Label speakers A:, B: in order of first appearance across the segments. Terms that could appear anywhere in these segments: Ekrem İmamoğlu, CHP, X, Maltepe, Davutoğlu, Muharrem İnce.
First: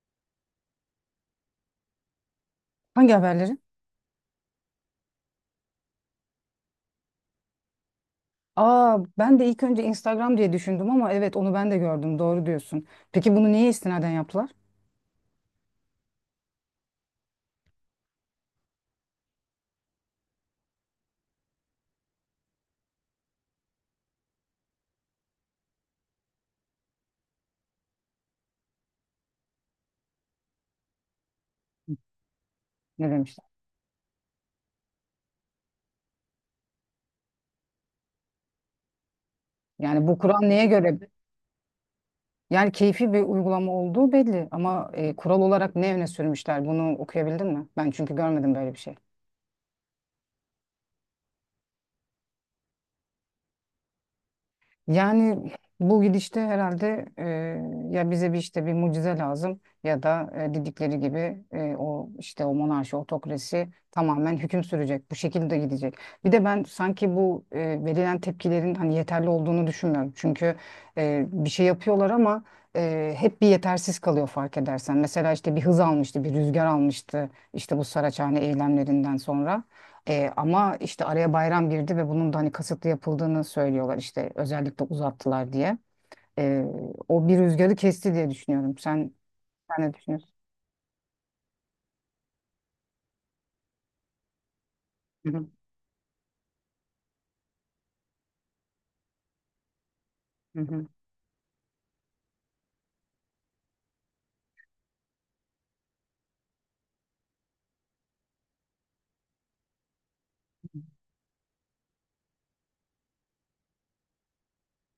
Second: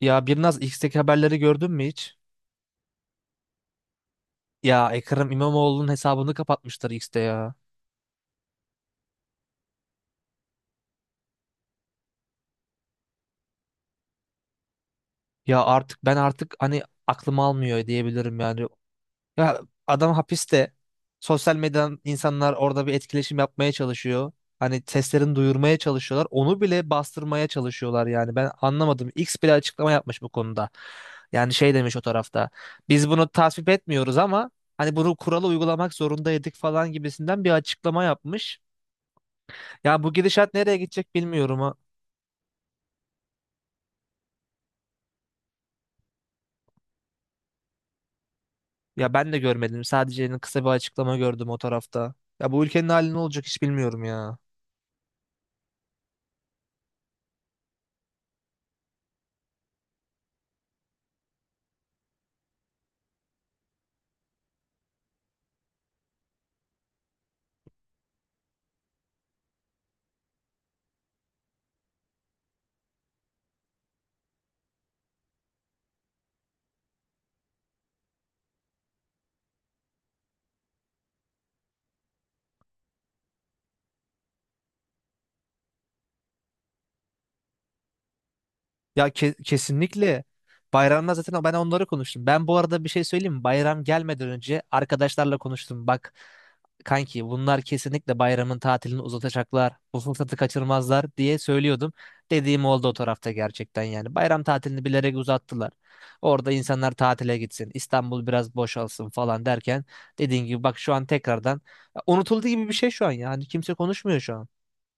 A: Ya Birnaz X'teki haberleri gördün mü hiç?
B: Hangi haberleri?
A: Ya Ekrem İmamoğlu'nun hesabını kapatmışlar X'te ya.
B: Aa, ben de ilk önce Instagram diye düşündüm ama evet onu ben de gördüm. Doğru diyorsun. Peki bunu neye istinaden yaptılar?
A: Ya artık ben hani aklım almıyor diyebilirim yani. Ya adam hapiste. Sosyal medyadan insanlar orada bir etkileşim yapmaya çalışıyor. Hani seslerini duyurmaya çalışıyorlar. Onu bile bastırmaya çalışıyorlar yani. Ben anlamadım. X bile açıklama yapmış bu konuda. Yani şey demiş o tarafta. Biz
B: Ne
A: bunu
B: demişler?
A: tasvip etmiyoruz ama hani bunu kuralı uygulamak zorundaydık falan gibisinden bir açıklama yapmış. Ya
B: Yani
A: bu
B: bu kural
A: gidişat
B: neye
A: nereye
B: göre?
A: gidecek bilmiyorum ha.
B: Yani keyfi bir uygulama olduğu belli ama kural olarak ne öne sürmüşler? Bunu okuyabildin mi? Ben çünkü görmedim böyle bir şey.
A: Ya ben de görmedim. Sadece kısa bir açıklama gördüm o tarafta. Ya bu ülkenin hali ne olacak hiç bilmiyorum ya.
B: Yani bu gidişte herhalde ya bize bir işte bir mucize lazım ya da dedikleri gibi o işte o monarşi, otokrasi tamamen hüküm sürecek. Bu şekilde gidecek. Bir de ben sanki bu verilen tepkilerin hani yeterli olduğunu düşünmüyorum. Çünkü bir şey yapıyorlar ama hep bir yetersiz kalıyor fark edersen. Mesela işte bir hız almıştı, bir rüzgar almıştı işte bu Saraçhane eylemlerinden sonra. Ama işte araya bayram girdi ve bunun da hani kasıtlı yapıldığını söylüyorlar işte özellikle uzattılar diye. E, O bir rüzgarı kesti diye düşünüyorum.
A: Ya
B: Sen,
A: ke-
B: sen ne
A: kesinlikle.
B: düşünüyorsun?
A: Bayramda zaten ben onları konuştum. Ben bu arada bir şey söyleyeyim mi? Bayram gelmeden önce
B: Hı
A: arkadaşlarla
B: hı.
A: konuştum. Bak kanki bunlar kesinlikle bayramın tatilini uzatacaklar. Bu fırsatı
B: Hı hı.
A: kaçırmazlar diye söylüyordum. Dediğim oldu o tarafta gerçekten yani. Bayram tatilini bilerek uzattılar. Orada insanlar tatile gitsin. İstanbul biraz boşalsın falan derken dediğin gibi bak şu an tekrardan unutulduğu gibi bir şey şu an yani kimse konuşmuyor şu an.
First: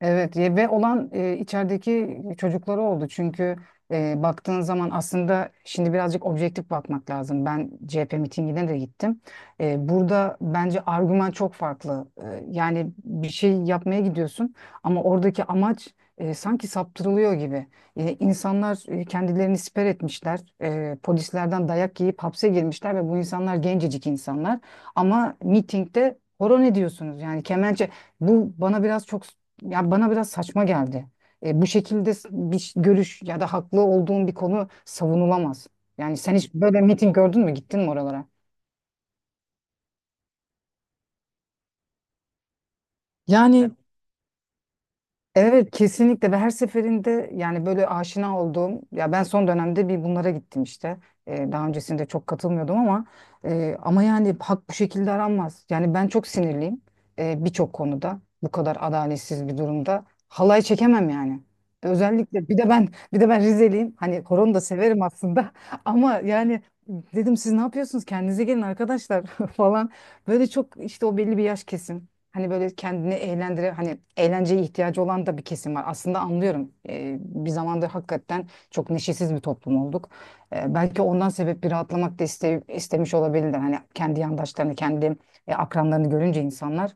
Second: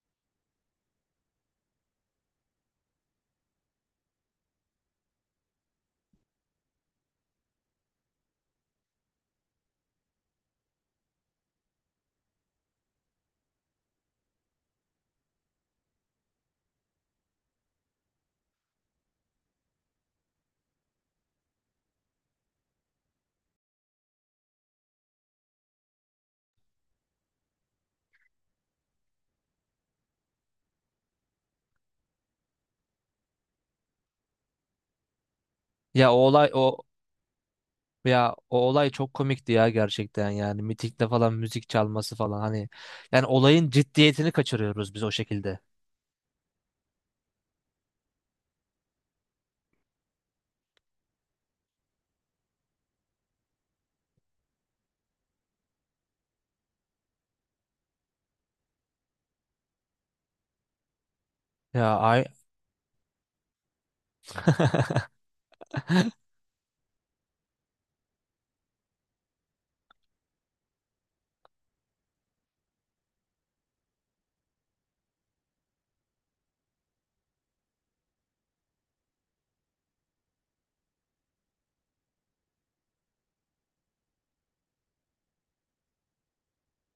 B: Evet ve olan içerideki çocukları oldu. Çünkü baktığın zaman aslında şimdi birazcık objektif bakmak lazım. Ben CHP mitingine de gittim. Burada bence argüman çok farklı. Yani bir şey yapmaya gidiyorsun ama oradaki amaç sanki saptırılıyor gibi. İnsanlar kendilerini siper etmişler. Polislerden dayak yiyip hapse girmişler ve bu insanlar gencecik insanlar. Ama mitingde horon ediyorsunuz. Yani kemençe bu bana biraz çok ya bana biraz saçma geldi. Bu şekilde görüş ya da haklı olduğun bir konu savunulamaz.
A: Ya o
B: Yani sen
A: olay
B: hiç
A: o
B: böyle miting gördün mü? Gittin mi oralara?
A: Ya o olay çok komikti ya gerçekten yani mitikte falan müzik çalması falan hani yani olayın
B: Yani
A: ciddiyetini kaçırıyoruz biz o şekilde.
B: Evet, kesinlikle ve her seferinde yani böyle aşina olduğum ya ben son dönemde bir bunlara gittim işte. Daha öncesinde çok katılmıyordum ama yani hak bu şekilde aranmaz. Yani ben çok sinirliyim birçok konuda bu kadar adaletsiz bir durumda halay çekemem yani.
A: Ya ay
B: Özellikle bir de ben Rizeliyim. Hani koronu da severim aslında ama yani dedim siz ne yapıyorsunuz kendinize gelin arkadaşlar falan. Böyle çok işte o belli bir yaş kesim. Hani böyle kendini eğlendire hani eğlenceye ihtiyacı olan da bir kesim var. Aslında anlıyorum. Bir zamanda hakikaten çok neşesiz bir toplum olduk. Belki ondan sebep bir rahatlamak da istemiş olabilirler. Hani kendi yandaşlarını, kendi akranlarını görünce insanlar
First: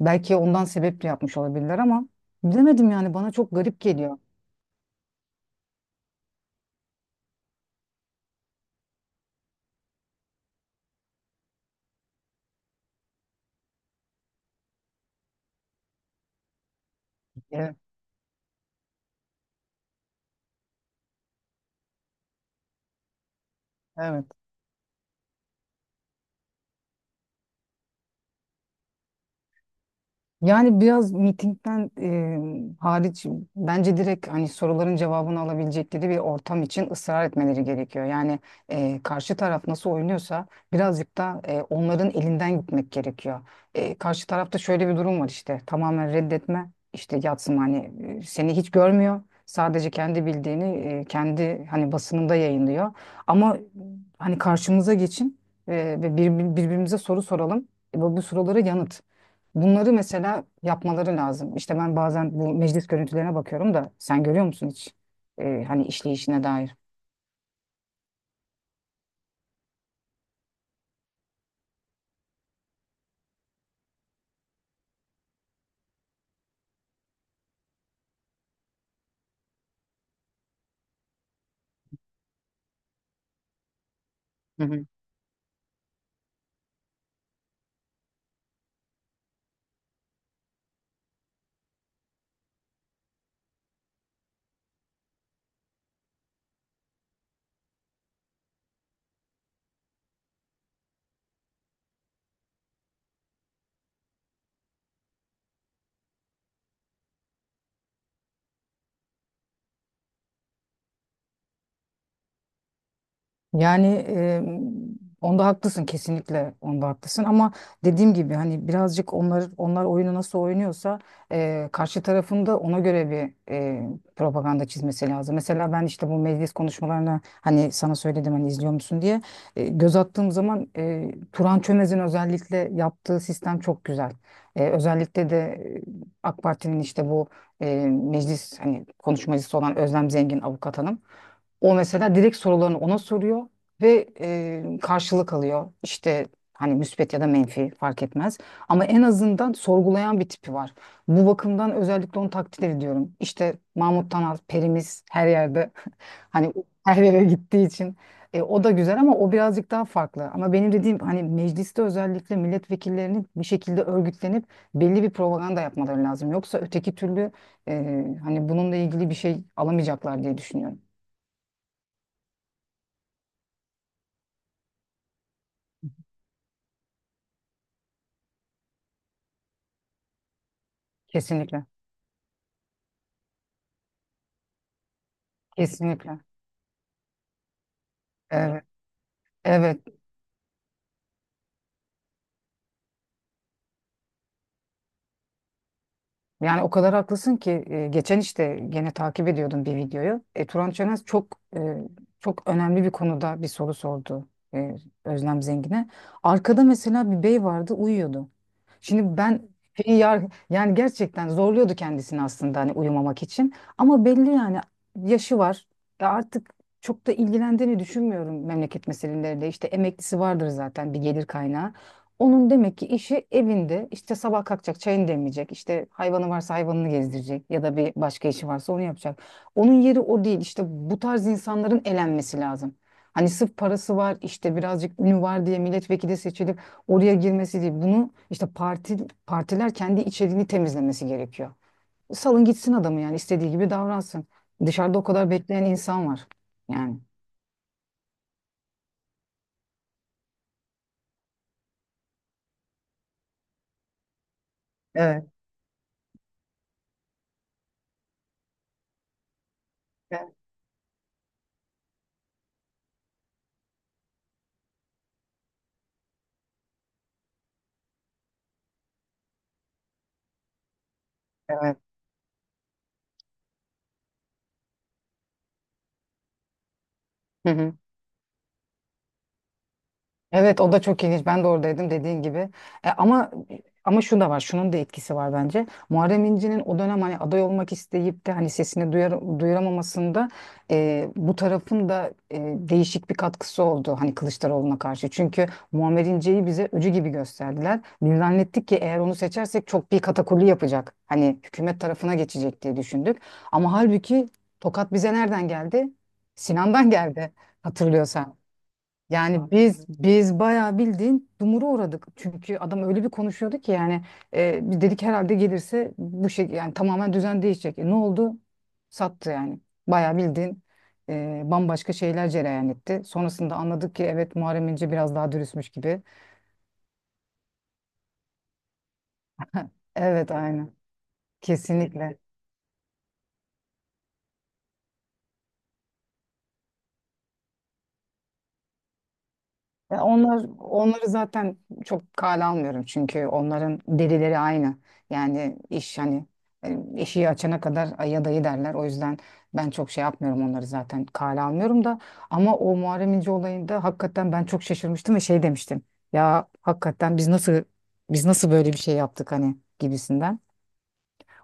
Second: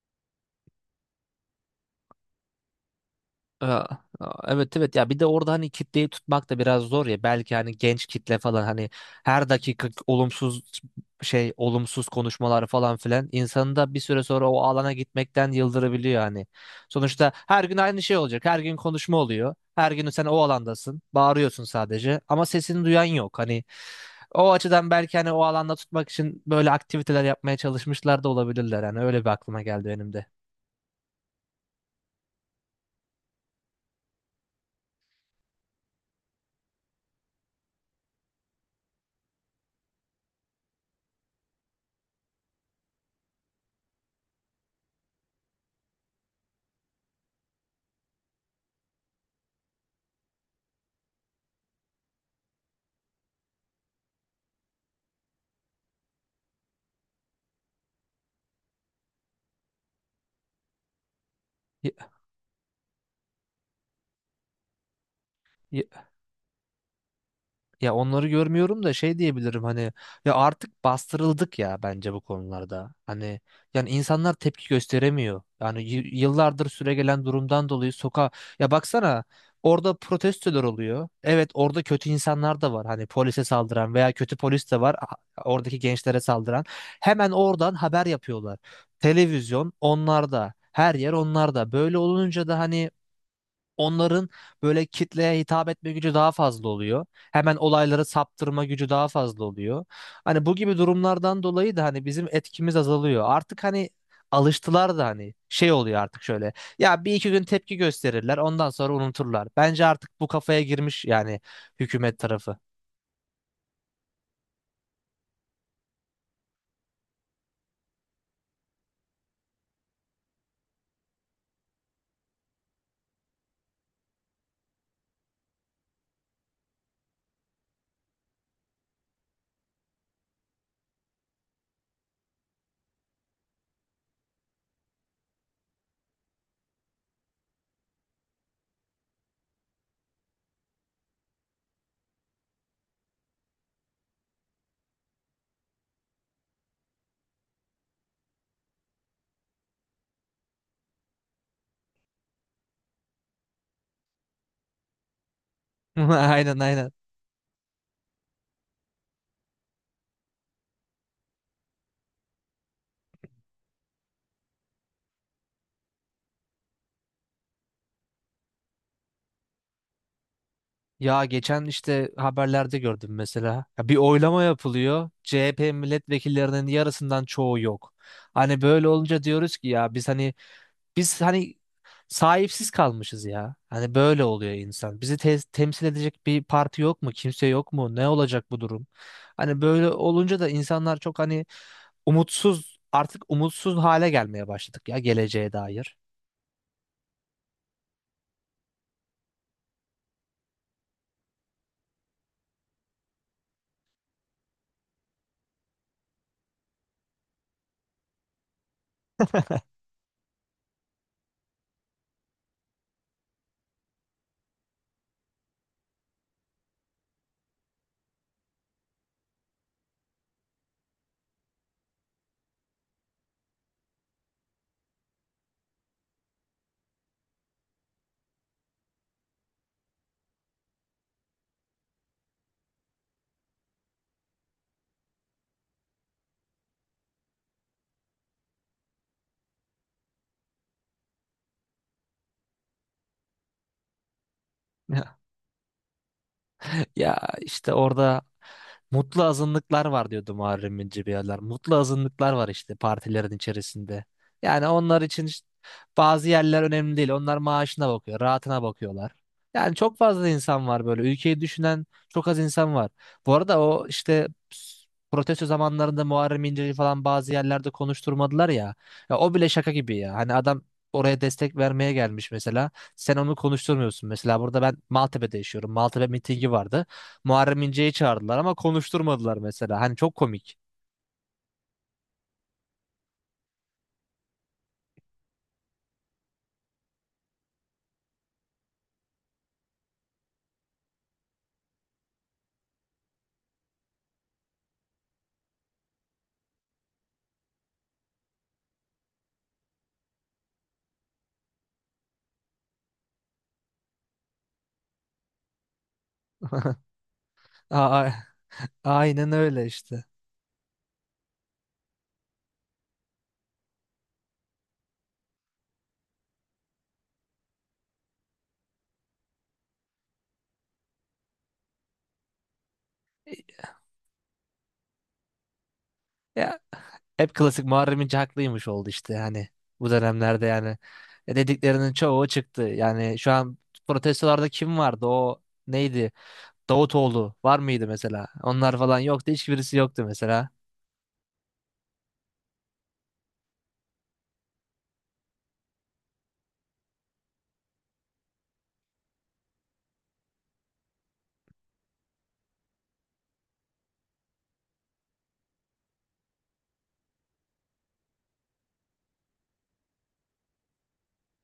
B: belki ondan sebep de yapmış olabilirler ama bilemedim yani bana çok garip
A: ya,
B: geliyor.
A: evet evet ya bir de orada hani kitleyi tutmak da biraz zor ya belki hani genç kitle falan hani her dakika olumsuz olumsuz konuşmalar falan filan insanı da bir süre sonra o alana gitmekten yıldırabiliyor hani. Sonuçta her gün
B: Evet.
A: aynı şey olacak, her gün konuşma oluyor, her gün sen o alandasın bağırıyorsun sadece ama sesini duyan yok hani.
B: Evet.
A: O açıdan belki hani o alanda tutmak için böyle aktiviteler yapmaya çalışmışlar da olabilirler. Yani öyle bir aklıma geldi benim de.
B: Yani biraz mitingden hariç bence direkt hani soruların cevabını alabilecekleri bir ortam için ısrar etmeleri gerekiyor. Yani karşı taraf nasıl oynuyorsa birazcık da onların elinden gitmek gerekiyor. Karşı tarafta şöyle bir durum var işte tamamen reddetme işte yatsın hani seni hiç görmüyor. Sadece kendi bildiğini kendi hani basınında yayınlıyor. Ama hani karşımıza geçin e, ve birbirimize soru soralım. Bu sorulara yanıt. Bunları mesela yapmaları lazım. İşte ben bazen bu meclis görüntülerine bakıyorum da sen görüyor musun hiç? Hani işleyişine dair.
A: Ya onları görmüyorum da şey diyebilirim hani ya artık bastırıldık ya bence bu konularda. Hani yani insanlar tepki gösteremiyor. Yani yıllardır süregelen durumdan dolayı sokağa ya baksana orada protestolar oluyor. Evet orada kötü insanlar da var. Hani polise saldıran veya kötü polis de var, oradaki gençlere saldıran. Hemen oradan haber yapıyorlar. Televizyon onlarda. Her yer onlarda. Böyle olunca da hani onların böyle kitleye hitap etme gücü daha fazla oluyor. Hemen olayları saptırma gücü daha fazla oluyor. Hani bu gibi durumlardan dolayı da hani bizim etkimiz azalıyor. Artık hani alıştılar da hani şey oluyor artık şöyle. Ya bir iki gün tepki gösterirler, ondan sonra unuturlar. Bence artık bu kafaya girmiş yani hükümet tarafı.
B: Yani onda haklısın, kesinlikle onda haklısın ama dediğim gibi hani birazcık onlar oyunu nasıl oynuyorsa karşı tarafın da ona göre bir propaganda çizmesi lazım. Mesela ben işte bu meclis konuşmalarına hani sana söyledim hani izliyor musun diye. Göz attığım zaman Turan Çömez'in özellikle yaptığı sistem çok güzel. Özellikle de AK Parti'nin işte bu meclis hani konuşmacısı olan Özlem Zengin avukat hanım. O mesela direkt sorularını ona soruyor ve karşılık alıyor. İşte hani müspet ya da menfi fark etmez. Ama en azından sorgulayan bir tipi var. Bu bakımdan özellikle onu takdir ediyorum. İşte Mahmut Tanal, perimiz her yerde hani
A: Aynen aynen.
B: her yere gittiği için. O da güzel ama o birazcık daha farklı. Ama benim dediğim hani mecliste özellikle milletvekillerinin bir şekilde örgütlenip belli bir propaganda yapmaları lazım. Yoksa öteki türlü hani bununla ilgili bir şey alamayacaklar diye düşünüyorum.
A: Ya geçen işte haberlerde gördüm mesela. Ya bir oylama yapılıyor. CHP milletvekillerinin yarısından çoğu yok. Hani böyle olunca diyoruz ki ya biz hani
B: Kesinlikle.
A: sahipsiz kalmışız ya. Hani böyle oluyor insan. Bizi temsil
B: Kesinlikle.
A: edecek bir parti yok mu? Kimse yok mu? Ne olacak bu
B: Evet.
A: durum? Hani
B: Evet.
A: böyle olunca da insanlar çok hani umutsuz, artık umutsuz hale gelmeye başladık ya geleceğe dair.
B: Yani o kadar haklısın ki geçen işte gene takip ediyordum bir videoyu. Turan Çönez çok e, çok önemli bir konuda bir soru sordu e, Özlem Zengin'e. Arkada mesela bir bey vardı uyuyordu. Şimdi ben şeyi yar- yani gerçekten zorluyordu kendisini aslında hani uyumamak için. Ama belli yani yaşı var. Ya artık çok da ilgilendiğini düşünmüyorum memleket meselelerinde. İşte emeklisi vardır zaten bir gelir kaynağı. Onun demek ki işi evinde, işte sabah kalkacak çayını demleyecek, işte hayvanı varsa hayvanını gezdirecek ya da bir başka işi varsa onu yapacak. Onun yeri o değil. İşte bu tarz insanların elenmesi lazım. Hani sırf parası var işte birazcık ünü var diye milletvekili seçilip oraya girmesi değil. Bunu işte partiler kendi içeriğini temizlemesi gerekiyor. Salın gitsin adamı yani, istediği gibi davransın. Dışarıda o kadar bekleyen insan var yani.
A: Ya işte orada mutlu azınlıklar var diyordu Muharrem İnce bir yerler. Mutlu azınlıklar var işte partilerin içerisinde. Yani onlar
B: Evet,
A: için işte bazı yerler önemli değil. Onlar maaşına bakıyor, rahatına bakıyorlar. Yani çok fazla
B: evet,
A: insan var böyle. Ülkeyi düşünen çok az insan var. Bu arada o işte protesto zamanlarında Muharrem İnce'yi falan bazı yerlerde konuşturmadılar ya. Ya o bile şaka gibi ya. Hani adam oraya destek
B: evet.
A: vermeye gelmiş mesela. Sen onu konuşturmuyorsun. Mesela burada ben Maltepe'de yaşıyorum. Maltepe mitingi vardı.
B: Hı
A: Muharrem
B: hı.
A: İnce'yi çağırdılar ama konuşturmadılar mesela. Hani çok komik.
B: Evet, o da çok ilginç. Ben de oradaydım dediğin gibi. E, ama Ama şu da var. Şunun da etkisi var bence. Muharrem İnce'nin o dönem hani aday olmak isteyip de hani sesini duyuramamasında bu tarafın da değişik bir katkısı oldu hani Kılıçdaroğlu'na karşı. Çünkü Muammer İnce'yi bize öcü gibi gösterdiler. Biz zannettik ki eğer onu seçersek çok bir katakulli yapacak. Hani hükümet tarafına geçecek diye düşündük. Ama halbuki tokat bize nereden geldi? Sinan'dan geldi,
A: Aa,
B: hatırlıyorsan.
A: aynen
B: Yani
A: öyle
B: biz
A: işte.
B: biz bayağı bildiğin dumura uğradık. Çünkü adam öyle bir konuşuyordu ki yani biz dedik herhalde gelirse bu şey yani tamamen düzen değişecek. Ne oldu? Sattı yani. Bayağı bildiğin bambaşka şeyler cereyan etti. Sonrasında anladık ki evet, Muharrem İnce biraz daha dürüstmüş gibi.
A: Ya hep klasik Muharrem İnce haklıymış oldu işte hani bu
B: Evet
A: dönemlerde
B: aynı
A: yani. Dediklerinin
B: Kesinlikle.
A: çoğu çıktı. Yani şu an protestolarda kim vardı? O neydi? Davutoğlu var mıydı mesela? Onlar falan yoktu. Hiçbirisi
B: Ya
A: yoktu
B: onlar,
A: mesela.
B: onları zaten çok kale almıyorum çünkü onların derileri aynı. Yani iş hani eşiği açana kadar aya dayı derler. O yüzden ben çok şey yapmıyorum, onları zaten kale almıyorum da ama o Muharrem İnce olayında hakikaten ben çok şaşırmıştım ve şey demiştim. Ya hakikaten biz nasıl Biz nasıl böyle bir şey yaptık hani gibisinden.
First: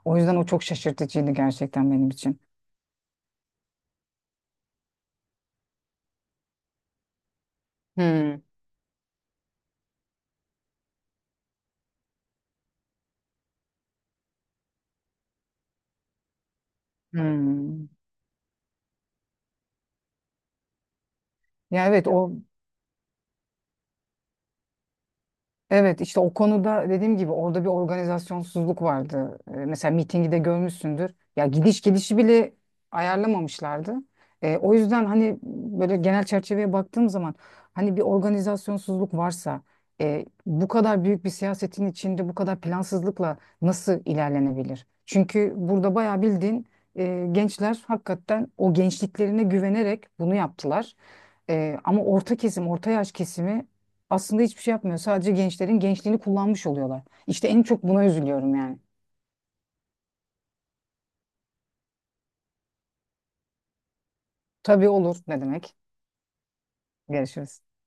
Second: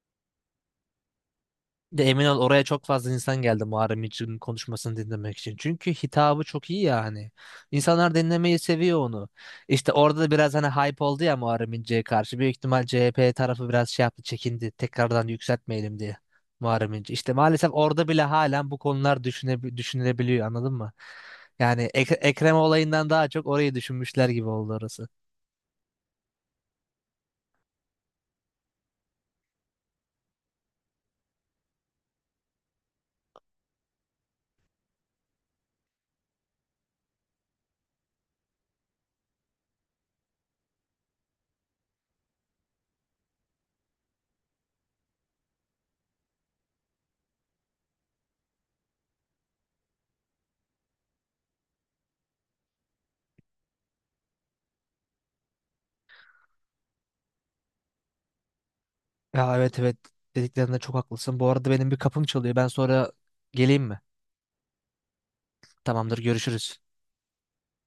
B: O yüzden o çok şaşırtıcıydı gerçekten
A: De
B: benim
A: emin ol
B: için.
A: oraya çok fazla insan geldi Muharrem İnce'nin konuşmasını dinlemek için. Çünkü hitabı çok iyi yani. İnsanlar
B: Hmm.
A: dinlemeyi seviyor onu. İşte orada da biraz hani hype oldu ya Muharrem İnce'ye karşı. Büyük ihtimal CHP tarafı biraz şey yaptı, çekindi. Tekrardan yükseltmeyelim diye Muharrem İnce. İşte maalesef
B: Hmm.
A: orada bile halen bu konular düşünülebiliyor, anladın mı?
B: Ya
A: Yani
B: evet o
A: Ekrem olayından daha çok orayı düşünmüşler gibi oldu orası.
B: Evet, işte o konuda dediğim gibi orada bir organizasyonsuzluk vardı. Mesela mitingi de görmüşsündür. Ya gidiş gelişi bile ayarlamamışlardı. O yüzden hani böyle genel çerçeveye baktığım zaman hani bir organizasyonsuzluk varsa bu kadar büyük bir siyasetin içinde bu kadar plansızlıkla nasıl ilerlenebilir? Çünkü burada bayağı bildiğin gençler hakikaten o gençliklerine güvenerek bunu yaptılar. Ama orta kesim, orta yaş kesimi aslında hiçbir şey yapmıyor. Sadece gençlerin gençliğini kullanmış oluyorlar. İşte en çok buna üzülüyorum yani.
A: Ya evet evet dediklerinde çok haklısın. Bu arada benim bir kapım çalıyor. Ben sonra geleyim mi?
B: Tabii, olur ne demek.
A: Tamamdır, görüşürüz.
B: Görüşürüz.